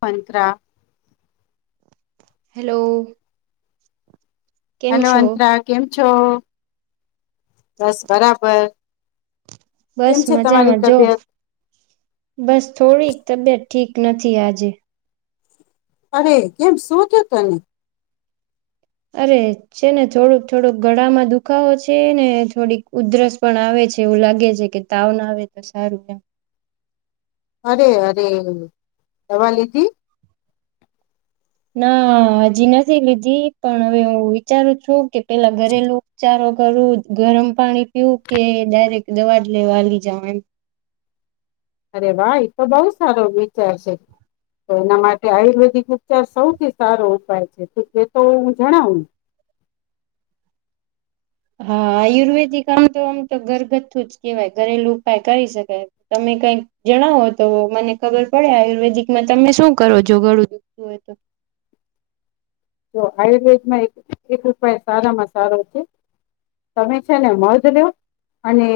પંત્રા. Hello! કેમ hello છો અંત્રા કેમ છો? બસ બરાબર. કેમ બસ છે તમારી મજામાં જો તબિયત બસ થોડીક તબિયત ઠીક નથી આજે. અરે કેમ શું થયું તને? અરે છે ને થોડુંક થોડુંક ગળામાં દુખાવો છે ને થોડીક ઉધરસ પણ આવે છે એવું લાગે છે કે તાવ ના આવે તો સારું એમ અરે અરે દવા લીધી? ના હજી નથી લીધી પણ હવે હું વિચારું છું કે પેલા ઘરેલું ઉપચારો કરું ગરમ પાણી પીવું કે ડાયરેક્ટ દવા જ લેવા હાલી જાવ એમ. અરે વા એ તો બહુ સારો વિચાર છે તો એના માટે આયુર્વેદિક ઉપચાર સૌથી સારો ઉપાય છે એ તો હું જણાવું. હા આયુર્વેદિક આમ તો આમ તો ઘરગથ્થુ જ કેવાય ઘરેલું ઉપાય કરી શકાય તમે કઈક જણાવો તો મને ખબર પડે આયુર્વેદિકમાં તમે શું કરો છો ઘડું દુખું હોય તો. તો આયુર્વેદમાં એક એક ઉપાય સારામાં સારો છે તમે છે ને મધ લો અને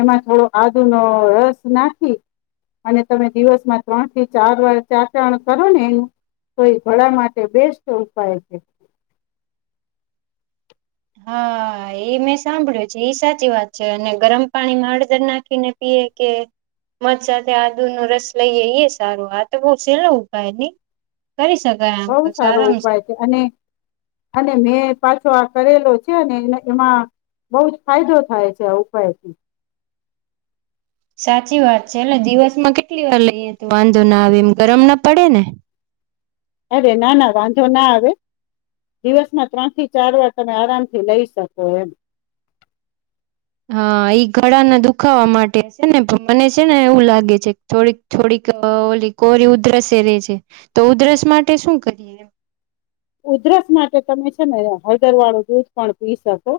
એમાં થોડો આદુનો રસ નાખી અને તમે દિવસમાં ત્રણ થી ચાર વાર ચાટણ કરો ને એનું તો એ ઘળા માટે બેસ્ટ ઉપાય છે. હા એ મેં સાંભળ્યું છે એ સાચી વાત છે અને ગરમ પાણી માં હળદર નાખીને પીએ કે મધ સાથે આદુ ન રસ લઈએ એ સારો આ તો બહ સહેલો ઉપાય નહી. કરી શકાય આમ બહ તો સારો સારામાં ઉપાય સારું. છે અને અને મેં પાછો આ કરેલો છે અનેને એ એમાં બહું જ ફાયદો થાય છે આ ઉપાયથી. સાચી વાત છે એટલે દિવસમાં કેટલી વાર લઈએ તો વાંધો ના આવે એમ ગરમ ના પડે ને? અરે ના ના વાંધો ના આવે દિવસમાં ત્રણ થી ચાર વાર તમે આરામ થી લઈ શકો એમ. હા ઈ ઘળા ને દુખાવા માટે છે ને મને છે ને એવું લાગે છે થોડીક થોડીક ઓલી કોરી ઉધરસે રે છે તો ઉધરસ માટે શું કરીએ? ઉધરસ માટે તમે છે ને હળદર વાળું દૂધ પણ પી શકો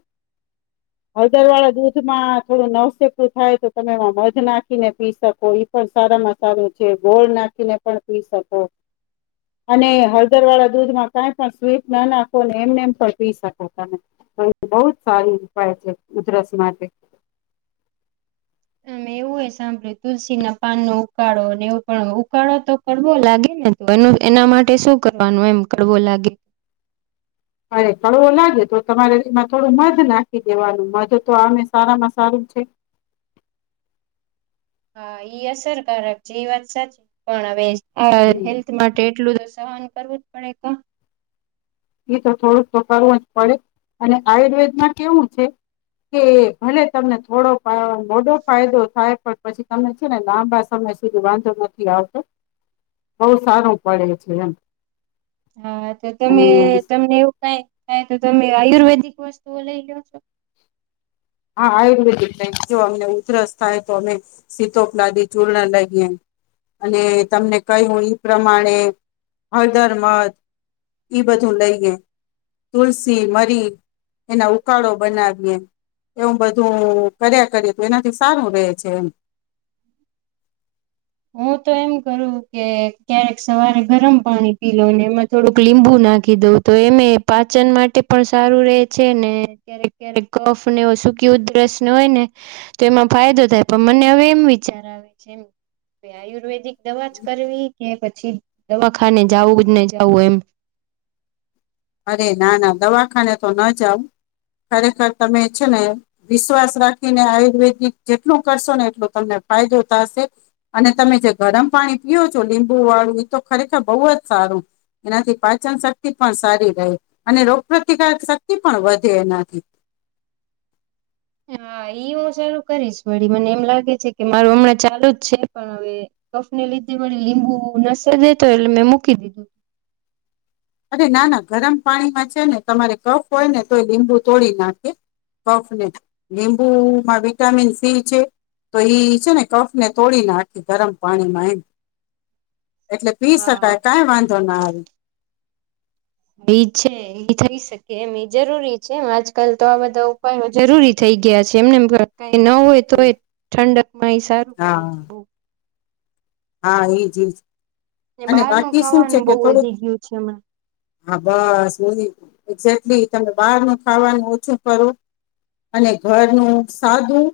હળદર વાળા દૂધમાં થોડું નવસેકું થાય તો તમે એમાં મધ નાખીને પી શકો ઇ પણ સારામાં સારું છે ગોળ નાખીને પણ પી શકો અને હળદર વાળા દૂધમાં કઈ પણ સ્વીટ ના નાખોને એમને એમ પણ પી શકો તમે બહું જ સાર ઉપાય છે ઉધરસ માટે આ એવું હોય સાંભળ્યું તુલસી ના પાનનો ઉકાળો એવું પણ ઉકાળો તો કરવો લાગે ને તો એનું એના માટે શું કરવાનું એમ કરવો લાગે. અરે કળવો લાગે તો તમારે એમાં થોડું મધ નાખી દેવાનું મધ તો આમે સારામાં સારું છે. હા ઈ અસરકારક જે વાત સાચી પણ હવે [unintelligible] હેલ્થ માટે એટલું જ હસ સહન કરવું જ પડે કા. એ તો થોડુંક તો કરવું જ પડે, અને આયુર્વેદમાં કેવું છે. કે ભલે તમને થોડો, મોડો ફાયદો થાય પણ પછી તમને છે ને લાંબા સમય સુધી વાંધો નથી આવતો. બહુ સારું પડે છે. એમ. હા તો અને તમે તમને એવું કઈ થાય તો તમે આયુર્વેદિક વસ્તુઓ લઈ લીઓ છો? હા આયુર્વેદિક. જો અમને ઉધરસ થાય તો અમે સીતોપલાદી ચૂર્ણ લઈએ અને તમને કહ્યું ઈ, પ્રમાણે હળદર મધ ઈ, બધું લઈએ તુલસી મરી એના ઉકાળો બનાવીએ. એવું બધું કર્યા કરએ તો એનાથી સારું રહેે છે. એમ. હું તો એમ કરું કે ક્યારેક સવારે ગરમ પાણી પી લવ ને એમાં થોડુંક લીંબુ નાખી દઉં તો એમે પાચન માટે પણ સારું રે છે ને ક્યારેક, ક્યારેક કફ ને સૂકી ઉધરસ ને હોય ને, તો એમાં ફાયદો થાય પણ મને હવે એમ વિચાર આવે છે. એ આયુર્વેદિક દવા જ કરવી કે પછી દવાખાને જવું જ ને જવું એમ? અરે ના ના દવાખાને તો ન જાવ ખરેખર તમે છે, ને વિશ્વાસ રાખીને આયુર્વેદિક જેટલું કરશો ને એટલો તમને ફાયદો થશે અને તમે જે ગરમ પાણી પીઓ છો લીંબુ વાળું એ તો ખરેખર બહુ જ સારું એનાથી પાચન શક્તિ પણ સારી. અને રોગપ્રતિકાર શક્તિ પણ વધે એનાથી. હા ઈ હું સરુ કરીશ વળી મને એમ લાગે છે કે મારું હમણાં ચાલુ જ છે. પણ હવે કફને લીધે મળી લીંબુ, લસણ ને તો એટલે મેં મૂકી દીધું. અરે ના, ના ગરમ પાણીમાં છે ને તમારે કફ હોય ને તો લીંબુ તોડી નાખે કફ ને લીંબુમાં વિટામિન સી છે તો એ છે ને કફ ને તોડી નાખે ગરમ પાણીમાં એમ. એટલે પી હા શકાય કઈ વાંધો ના આવે. [inaudible] એ છે એ થઇ શકે, એમ એ જરૂરી છે. એમ આજકાલ તો આ બધા ઉપાયો જરૂરી થઈ ગયા છે. એમનેમ કઈ ન હોય તો એ ઠંડક માં એ સારું પડે હા છે. બઉ હા, એઈ જ ઈજ. ને બહારનું ખાવાનું બહુ વધી ગયું છે હમણાં. હા બસ, [unintelligible] એક્ઝેક્ટલી તમે બહારનું ખાવાનું ઓછું કરો, અને ઘરનું સાદું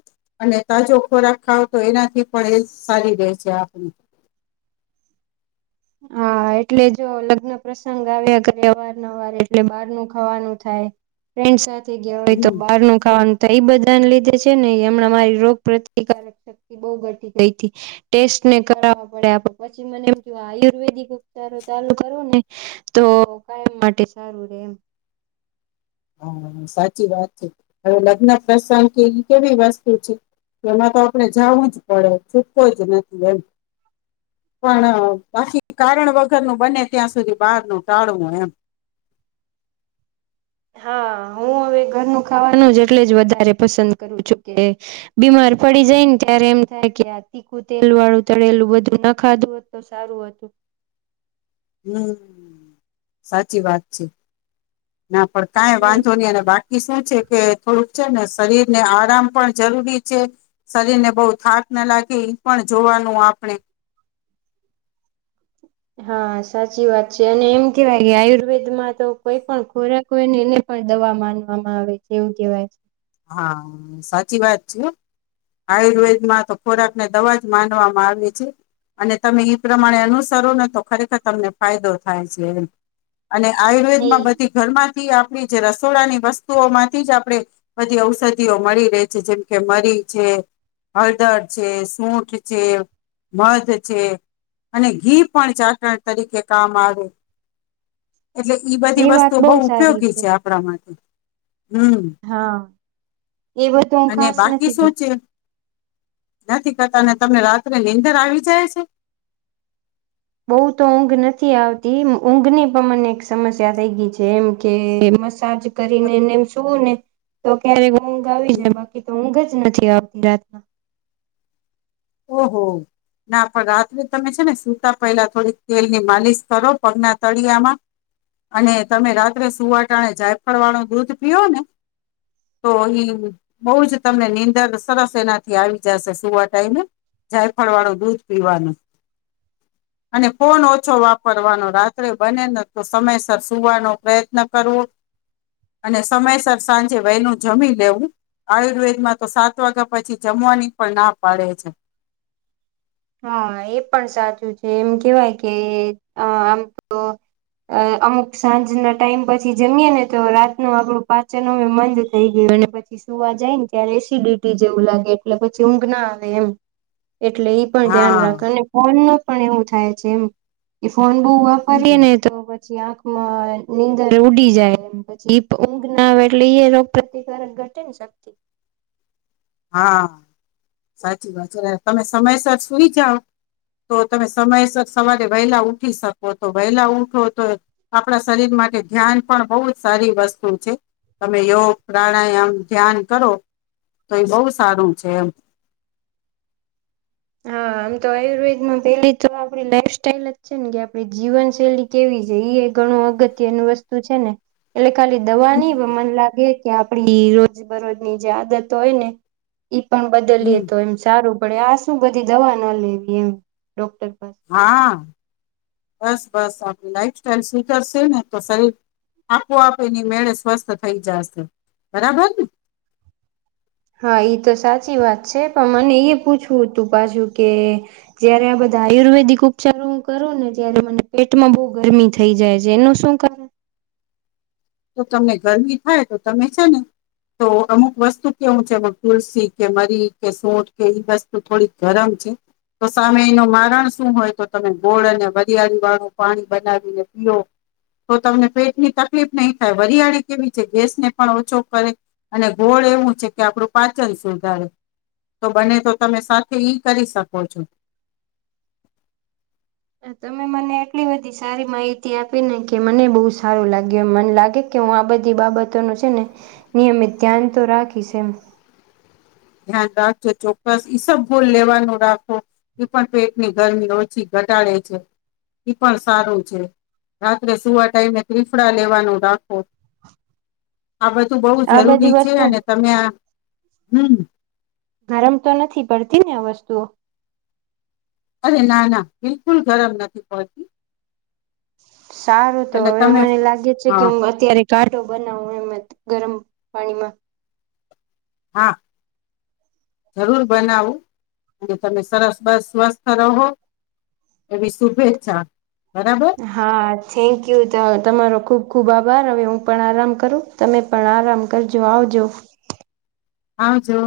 અને તાજો ખોરાક ખાવ તો એનાથી પણ એ સારી રહેે છે. આપ હા, એટલે જો લગ્ન પ્રસંગ આવ્યા કરે અવાર, નવાર. એટલે બહાર ન ખાવાનું થાય ફ્રેન્ડ સાથે. થઈ ગયા હોય તો હમ બહાર ન ખાવાનું. તો એ બધાને લીધે છે, ને એમણા અમારી રોગ પ્રતિકારક શક્તિ બહુ ઘટી ગઈ હતી. ટેસ્ટ ને કરાવ પડયા. પછી મને એમ [unintelligible] આયુર્વેદિક ઉપચારો ચાલુ કરું ને, તો કાયમ માટે સારું રે. એમ હ સાચી વાત છે. હવે લગ્ન પ્રસંગ કેવી વસ્તુ છે, એમાં તો આપણે જાવુંજ પડે. છૂટકો જ નથી એમ. પણ બાકી કારણ વગરનું બને ત્યાં સુધી બહાર નુ ટાળવું એમ. હા, હું હવે ઘરનું ખાવાનું જ એટલે જ વધારે પસંદ કરું છું. કે બીમાર પડી જાયને ત્યારે એમ થાય કે આ તીખું, તેલ વાળું, તળેલું, બધું ના ખાધું હોત તો સારું હતું. હમ, સાચી વાત છે. ના પણ કાઈ ને વાંધો નહી. અને બાકી શું છે. કે થોડુંક છે ને શરીર ને આરામ પણ જરૂરી છે. શરીર ને બહ થાક ના લાગે એ પણ જોવાનું આપણે. હા સાચી વાત છે. અને એમ કેવાય કે આયુર્વેદમાં તો કોઈ પણ ખોરાક હોયને એને પણ દવા માનવામાં આવે છે. એવું કેવાય, હા, સાચી વાત છે હો. આયુર્વેદમાં તો ખોરાકને દવા જ માનવામાં આવે છે. અને તમે એ પ્રમાણે અનુસરો ને તો ખરેખર તમને ફાયદો થાય છે એમ. અને આયુર્વેદ હમ. માં બધી ઘર માં થી, આપણી જે રસોડાની વસ્તુઓ માંથી જ આપણે. બધી ઔષધિઓ મળી રહે છે. જેમકે મરી છે, હળદર છે, સૂઠ છે, મધ છે અને ઘી પણ ચાટણ તરીકે કામ આવે. એટલે ઈ બધી એ વાત વસ્તુઓ બહુ સારી ઉપયોગી છે આપણા માટે. હમ્મ [inaudible] એ બધું હું ખાસ બાકી નથી શું છે કરતી. નથી કરતા. તમને રાત્રે નીંદર આવી જાય છે? બઉુ તો ઊંઘ નથી આવતી. ઊંઘ ની પણ મને એક સમસ્યા થઈ ગઈ છે. એમ કે મસાજ કરીને. એને એમ [unintelligible] ને. તો કે ઊંઘ આવી જાય. બાકી તો ઊંઘ જ નથી આપની જાતના [unintelligible] ઓહો! ના પણ રાત્રે તમે છે ને, સુતા પહેલા થોડીક તેલની માલિશ કરો પગના તળિયામાં. અને તમે રાત્રે સુવાટાણે જાયફળ વાળું દૂધ પીઓ ને, તો એ બહુ જ તમને નીંદર સરસ એનાથી આવી જશે સુવાટાઈને. જાયફળવાળું દૂધ પીવાનું. અને ફોન ઓછો વાપરવાનો, રાત્રે બને ને તો સમયસર સુવાનો પ્રયત્ન કરવો. અને સમયસર સાંજે વહેનું જમી લેવું. આયુર્વેદમાં તો સાત વાગ્યા પછી જમવાની પણ ના પાડે છે. હા, એ પણ સાચું છે. એમ કેવાય કે, આમ તો અમુક સાંજના ટાઈમ પછી જમીએ ને, તો રાતનું આપડું પાચન મંદ થઈ ગયું. અને પછી સુવા જાય ને ત્યારે એસિડિટી જેવું લાગે. એટલે, પછી ઊંઘ ના આવે એમ. એટલે, પણ ધ્યાન હા રાખો. અનેને ફોન ન [unintelligible] પણ એવું થાય છે. એમ ફોન બહુ વાપરીએ હમ ને તો પછી આંખમાં નીંદર ઉડી જાય. પછી ઊંઘ ના આવે. એટલે, એ રોગપ્રતિકારક ઘટે ને શક્તિ. હા! સાચી વાત છે. તમે સમયસર સુઈ જાઓ. તો, તમે સમયસર સવારે વહેલા ઉઠી શકો. તો વહેલા ઉઠો તો, આપણા શરીર માટે ધ્યાન પણ બહુ જ સારી વસ્તુ છે. તમે યોગ, પ્રાણાયામ, ધ્યાન કરો. તો, ઈ બહુ સારું છે એમ. હા. આમ તો, આયુર્વેદમાં પેલી તો આપડી લાઈફ સ્ટાઈલ જ છે ને કે, આપડી જીવનશૈલી કેવી છે. એ ઘણું અગત્યનું વસ્તુ છે ને. એટલે ખાલી દવા [unintelligible] મન લાગે કે આપડી રોજ બરોજની જે આદતો હોય ને ઈ પણ હમ બદલીએ તો એમ સારું. પળ્યાસ શું બધી દવા ના લેવી એમ, ડોક્ટર પાસે હા. બસ બસ આપણી લાઈફ સાઈલ સુધરશે ને, તો શરીર આપોઆપેની મેળે સ્વસ્થ થઈ જશે, બરાબર ને. હા એ તો સાચી વાત છે પણ મને એ પૂછવું હતું પાછું કે, જયારે આ બધા આયુર્વેદિક ઉપચારો હું કરું ને ત્યારે મને પેટમાં બહુ ગરમી થઈ જાય છે એનું શું કારણ? તો તમને ગરમી થાય તો તમે છે ને, તો અમુક વસ્તુ કેવું છે તુલસી કે મરી કે, સોઠ કે, ઈ વસ્તુ થોડીક ગરમ છે. તો સામે એનું મારણ શું હોય? તો તમે ગોળ અને વરિયાળી વાળું પાણી બનાવીને પીઓ. તો તમને પેટની તકલીફ નહી થાય, વરિયાળી કેવી છે ગેસને પણ ઓછો કરે અને ગોળ એવું છે કે, આપણું પાચન સુધારે, તો બને તો તમે સાથે ઈ કરી શકો છો. તમે મને એટલી બધી સારી માહિતી આપીને કે મને બહુ સારું લાગ્યું. મને લાગે કે હું આ બધી બાબતોનું છે ને, નિયમિત ધ્યાન તો રાખીશ એમ. ધ્યાન રાખજો ચોક્કસ ઈસબગુલ લેવાનું રાખો એ પણ પેટની ગરમી ઓછી ઘટાડે છે, આ પણ સારું છે, રાત્રે સુવા ટાઈમે ત્રિફળ લેવાનું રાખો. આ બધું બહુ આ બધી જરૂરી છે વસ્તુ અને તમે આ હમ. આરમ તો નથી ને વસ્તુઓ? અરે ના ના, બિલકુલ ગરમ નથી પડતી. સારું તો એટલે હવે તમે મને લાગે છે કે હા હું અત્યારે ક બનાવ એમજ ગરમ પાણીમાં. હા, જરૂર બનાવું, અને તમે સરસ બસ સ્વસ્થ રહો, એવી શુભેચ્છા. બરાબર હા, થેન્ક યુ તો તમારો ખુબ ખૂબ આભાર હવે હું પણ આરામ કરું, તમે પણ આરામ કરજો આવજો. આવજો.